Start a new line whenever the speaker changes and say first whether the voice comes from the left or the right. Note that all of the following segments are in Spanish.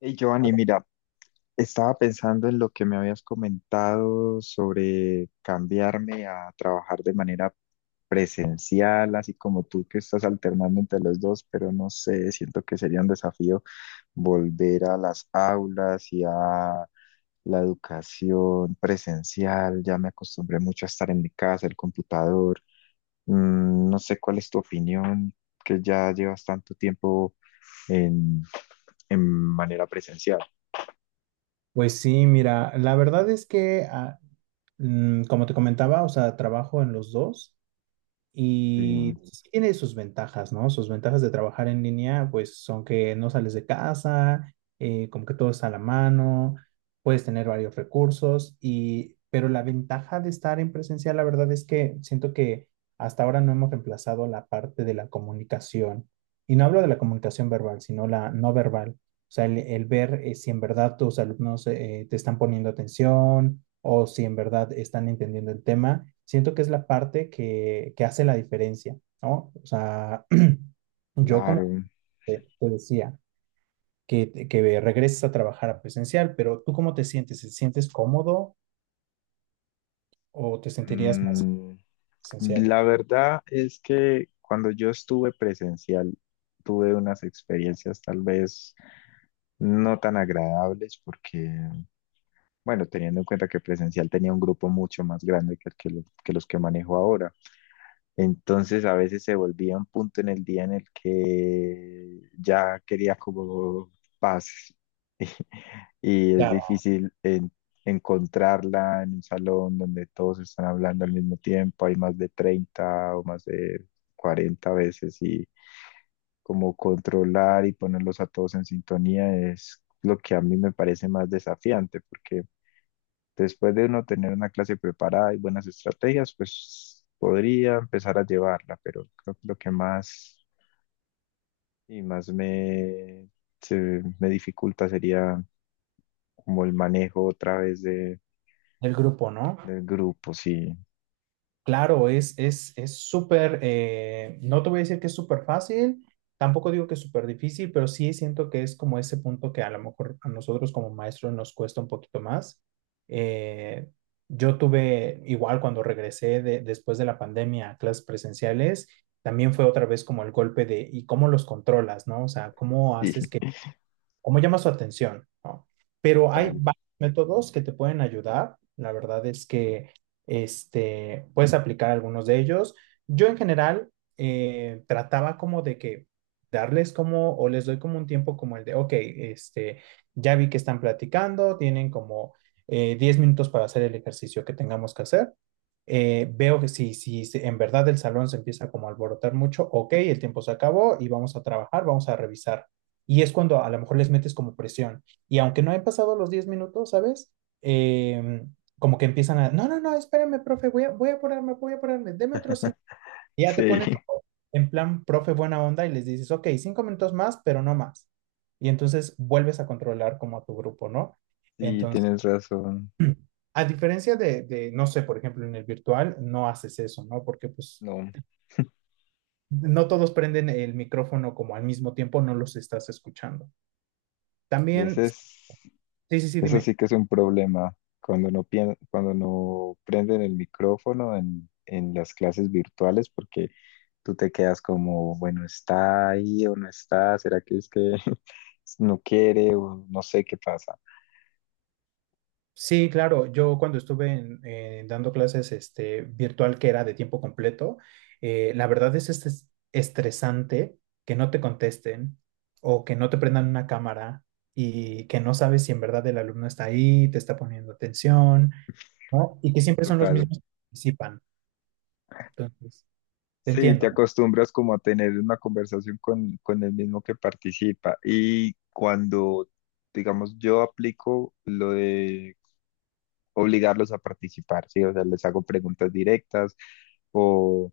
left: Hey, Giovanni, mira, estaba pensando en lo que me habías comentado sobre cambiarme a trabajar de manera presencial, así como tú que estás alternando entre los dos, pero no sé, siento que sería un desafío volver a las aulas y a la educación presencial. Ya me acostumbré mucho a estar en mi casa, el computador. Mm, no sé cuál es tu opinión, que ya llevas tanto tiempo en, en manera presencial.
right: Pues sí, mira, la verdad es que, como te comentaba, o sea, trabajo en los dos
left: Sí.
right: y pues sí tiene sus ventajas, ¿no? Sus ventajas de trabajar en línea, pues son que no sales de casa, como que todo está a la mano, puedes tener varios recursos y, pero la ventaja de estar en presencial, la verdad es que siento que hasta ahora no hemos reemplazado la parte de la comunicación. Y no hablo de la comunicación verbal, sino la no verbal, o sea, el ver, si en verdad tus alumnos te están poniendo atención o si en verdad están entendiendo el tema, siento que es la parte que hace la diferencia, ¿no? O sea, yo como
left: Claro.
right: te decía, que regreses a trabajar a presencial, pero ¿tú cómo te sientes? ¿Te sientes cómodo o te sentirías más
left: Mm,
right: presencial?
left: la verdad es que cuando yo estuve presencial, tuve unas experiencias tal vez no tan agradables porque, bueno, teniendo en cuenta que presencial tenía un grupo mucho más grande que los que manejo ahora. Entonces a veces se volvía un punto en el día en el que ya quería como paz y es
right: Claro,
left: difícil encontrarla en un salón donde todos están hablando al mismo tiempo, hay más de 30 o más de 40 veces y como controlar y ponerlos a todos en sintonía es lo que a mí me parece más desafiante porque después de uno tener una clase preparada y buenas estrategias, pues podría empezar a llevarla, pero creo que lo que más y más me dificulta sería como el manejo otra vez
right: el grupo, ¿no?
left: del grupo, sí,
right: Claro, es súper, no te voy a decir que es súper fácil, tampoco digo que es súper difícil, pero sí siento que es como ese punto que a lo mejor a nosotros como maestros nos cuesta un poquito más. Eh, yo tuve, igual cuando regresé de- después de la pandemia a clases presenciales, también fue otra vez como el golpe de, ¿y cómo los controlas, no? O sea, ¿cómo
left: sí,
right: haces cómo llama su atención, ¿no? Pero hay
left: total,
right: varios métodos que te pueden ayudar. La verdad es que este, puedes aplicar algunos de ellos. Yo en general, trataba como de que darles como, o les doy como un tiempo como el de, ok, este, ya vi que están platicando, tienen como 10 minutos para hacer el ejercicio que tengamos que hacer. Veo que si, si se- en verdad el salón se empieza como a alborotar mucho, ok, el tiempo se acabó y vamos a trabajar, vamos a revisar, y es cuando a lo mejor les metes como presión. Y aunque no he pasado los 10 minutos, ¿sabes? Eh, como que empiezan a, no, no, no, espérame, profe, voy a apurarme, deme otro cinco. Y ya te
left: sí,
right: pones como en plan, profe, buena onda, y les dices, ok, cinco minutos más, pero no más. Y entonces vuelves a controlar como a tu grupo, ¿no?
left: sí,
right: Entonces,
left: tienes razón,
right: a diferencia de, no sé, por ejemplo, en el virtual, no haces eso, ¿no? Porque pues
left: no,
right: no todos prenden el micrófono como al mismo tiempo, no los estás escuchando.
left: y
right: También,
left: ese es,
right: sí, sí,
left: eso
right: dime.
left: sí que es un problema, cuando no prenden el micrófono en las clases virtuales, porque tú te quedas como, bueno, ¿está ahí o no está? ¿Será que es que no quiere o no sé qué pasa?
right: Sí, claro. Yo cuando estuve en- dando clases este, virtual que era de tiempo completo, la verdad es estres- estresante que no te contesten o que no te prendan una cámara y que no sabes si en verdad el alumno está ahí, te está poniendo atención, ¿no? Y que siempre son los
left: Total.
right: mismos que participan. Entonces, te
left: Sí, te
right: entiendo.
left: acostumbras como a tener una conversación con el mismo que participa. Y cuando, digamos, yo aplico lo de obligarlos a participar, ¿sí? O sea, les hago preguntas directas o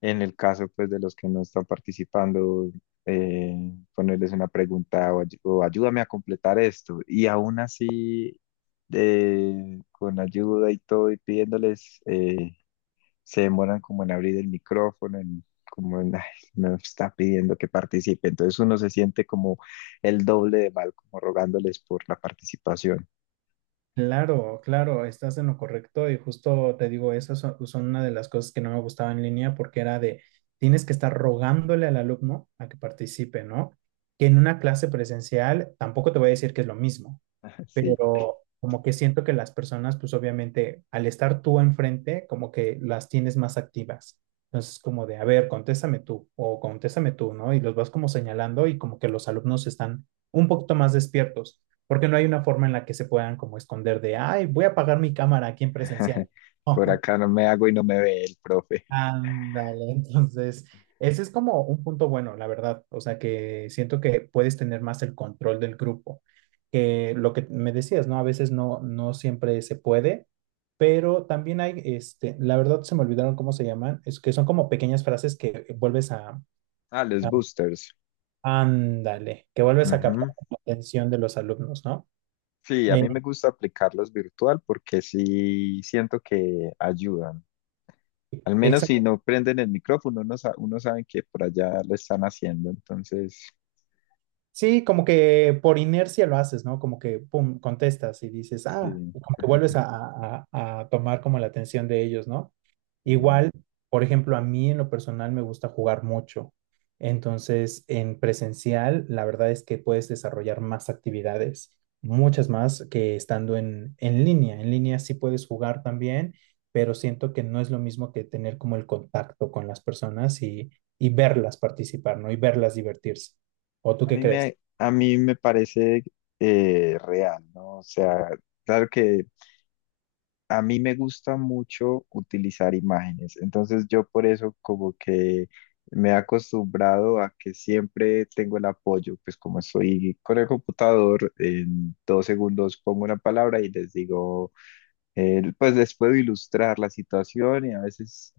left: en el caso, pues, de los que no están participando, eh, ponerles una pregunta o o ayúdame a completar esto. Y aún así, con ayuda y todo, y pidiéndoles, se demoran como en abrir el micrófono, en, como en, "Ay, me está pidiendo que participe". Entonces uno se siente como el doble de mal, como rogándoles por la participación.
right: Claro, claro, estás en lo correcto y justo te digo, esas son, son una de las cosas que no me gustaba en línea porque era de, tienes que estar rogándole al alumno a que participe, ¿no? Que en una clase presencial tampoco te voy a decir que es lo mismo,
left: Sí,
right: pero como que siento que las personas, pues obviamente, al estar tú enfrente, como que las tienes más activas. Entonces, como de, a ver, contéstame tú o contéstame tú, ¿no? Y los vas como señalando y como que los alumnos están un poquito más despiertos, porque no hay una forma en la que se puedan como esconder de, ay, voy a apagar mi cámara aquí en presencial.
left: por acá no me hago y no me ve el profe.
right: Ándale, entonces, ese es como un punto bueno, la verdad. O sea, que siento que puedes tener más el control del grupo. Que lo que me decías, ¿no? A veces no, no siempre se puede, pero también hay, este, la verdad se me olvidaron cómo se llaman, es que son como pequeñas frases que vuelves
left: Ah, los
right: a-
left: boosters.
right: ándale, que vuelves a captar la atención de los alumnos, ¿no?
left: Sí, a mí me gusta aplicarlos virtual porque sí siento que ayudan. Al
right: Eh,
left: menos si no prenden el micrófono, uno, uno sabe que por allá lo están haciendo. Entonces,
right: sí, como que por inercia lo haces, ¿no? Como que, pum, contestas y dices, ah,
left: sí,
right: y como que vuelves a, a tomar como la atención de ellos, ¿no?
left: sí.
right: Igual, por ejemplo, a mí en lo personal me gusta jugar mucho. Entonces, en presencial, la verdad es que puedes desarrollar más actividades, muchas más que estando en línea. En línea sí puedes jugar también, pero siento que no es lo mismo que tener como el contacto con las personas y verlas participar, ¿no? Y verlas divertirse. ¿O tú qué crees?
left: A mí me parece real, ¿no? O sea, claro que a mí me gusta mucho utilizar imágenes, entonces yo por eso como que me he acostumbrado a que siempre tengo el apoyo, pues como estoy con el computador, en 2 segundos pongo una palabra y les digo, pues les puedo ilustrar la situación y a veces,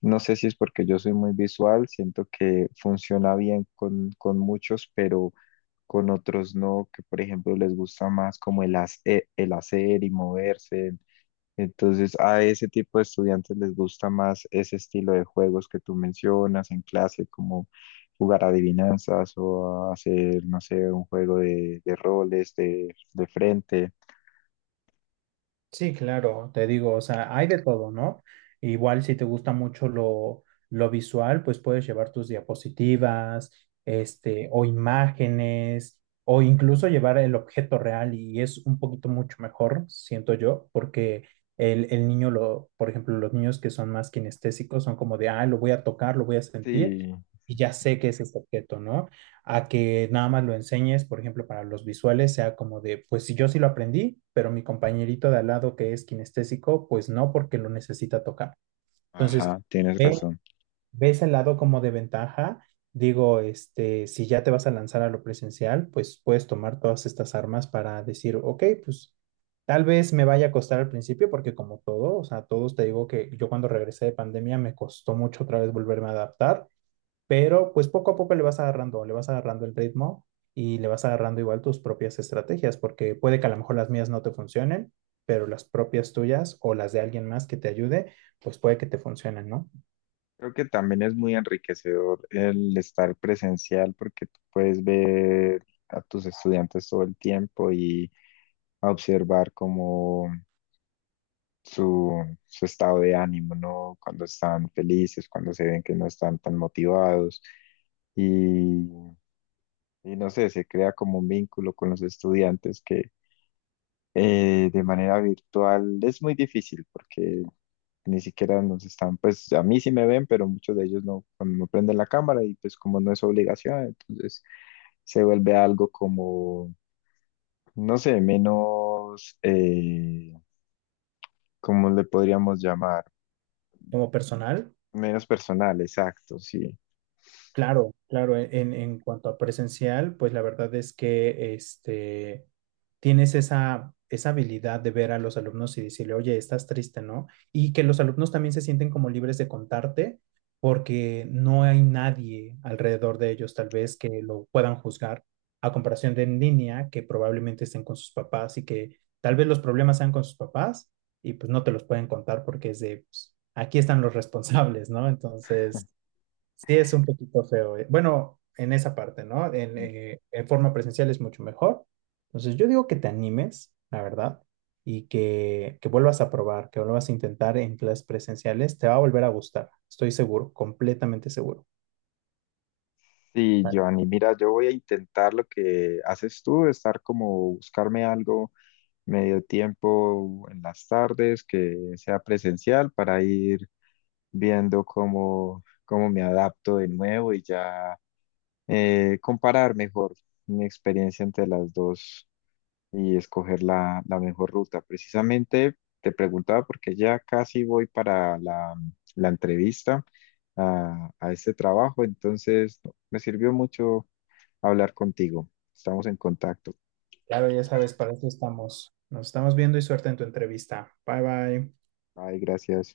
left: no sé si es porque yo soy muy visual, siento que funciona bien con muchos, pero con otros no, que por ejemplo les gusta más como el hacer y moverse. Entonces, a ese tipo de estudiantes les gusta más ese estilo de juegos que tú mencionas en clase, como jugar adivinanzas o a hacer, no sé, un juego de roles de frente.
right: Sí, claro, te digo, o sea, hay de todo, ¿no? Igual si te gusta mucho lo visual, pues puedes llevar tus diapositivas, este, o imágenes, o incluso llevar el objeto real y es un poquito mucho mejor, siento yo, porque el niño, lo, por ejemplo, los niños que son más kinestésicos son como de, ah, lo voy a tocar, lo voy a sentir
left: Sí,
right: y ya sé que es este objeto, ¿no? A que nada más lo enseñes, por ejemplo, para los visuales, sea como de, pues si yo sí lo aprendí, pero mi compañerito de al lado que es kinestésico, pues no, porque lo necesita tocar. Entonces,
left: ajá, tienes
right: ve,
left: razón.
right: ves el lado como de ventaja. Digo, este, si ya te vas a lanzar a lo presencial, pues puedes tomar todas estas armas para decir, ok, pues tal vez me vaya a costar al principio, porque como todo, o sea, todos te digo que yo cuando regresé de pandemia me costó mucho otra vez volverme a adaptar, pero pues poco a poco le vas agarrando el ritmo y le vas agarrando igual tus propias estrategias, porque puede que a lo mejor las mías no te funcionen, pero las propias tuyas o las de alguien más que te ayude, pues puede que te funcionen, ¿no?
left: Creo que también es muy enriquecedor el estar presencial porque tú puedes ver a tus estudiantes todo el tiempo y observar cómo su, su estado de ánimo, ¿no? Cuando están felices, cuando se ven que no están tan motivados y, y no sé, se crea como un vínculo con los estudiantes que de manera virtual es muy difícil porque ni siquiera nos están, pues a mí sí me ven, pero muchos de ellos no, no prenden la cámara y pues como no es obligación, entonces se vuelve algo como, no sé, menos, ¿cómo le podríamos llamar?
right: Como personal,
left: Menos personal, exacto, sí.
right: claro, claro, e-, en cuanto a presencial, pues la verdad es que este, tienes esa, esa habilidad de ver a los alumnos y decirle, oye, estás triste, ¿no? Y que los alumnos también se sienten como libres de contarte porque no hay nadie alrededor de ellos tal vez que lo puedan juzgar a comparación de en línea que probablemente estén con sus papás y que tal vez los problemas sean con sus papás y pues no te los pueden contar porque es de, pues, aquí están los responsables, ¿no? Entonces, sí, es un poquito feo. Bueno, en esa parte, ¿no? En forma presencial es mucho mejor. Entonces, yo digo que te animes, la verdad, y que vuelvas a probar, que vuelvas a intentar en clases presenciales. Te va a volver a gustar, estoy seguro, completamente seguro.
left: Sí,
right: Vale.
left: Joanny, mira, yo voy a intentar lo que haces tú, estar como buscarme algo medio tiempo en las tardes que sea presencial para ir viendo cómo, cómo me adapto de nuevo y ya comparar mejor mi experiencia entre las dos y escoger la mejor ruta. Precisamente te preguntaba porque ya casi voy para la entrevista a este trabajo, entonces me sirvió mucho hablar contigo. Estamos en contacto.
right: Claro, ya sabes, para eso estamos. Nos estamos viendo y suerte en tu entrevista. Bye, bye.
left: Ay, gracias.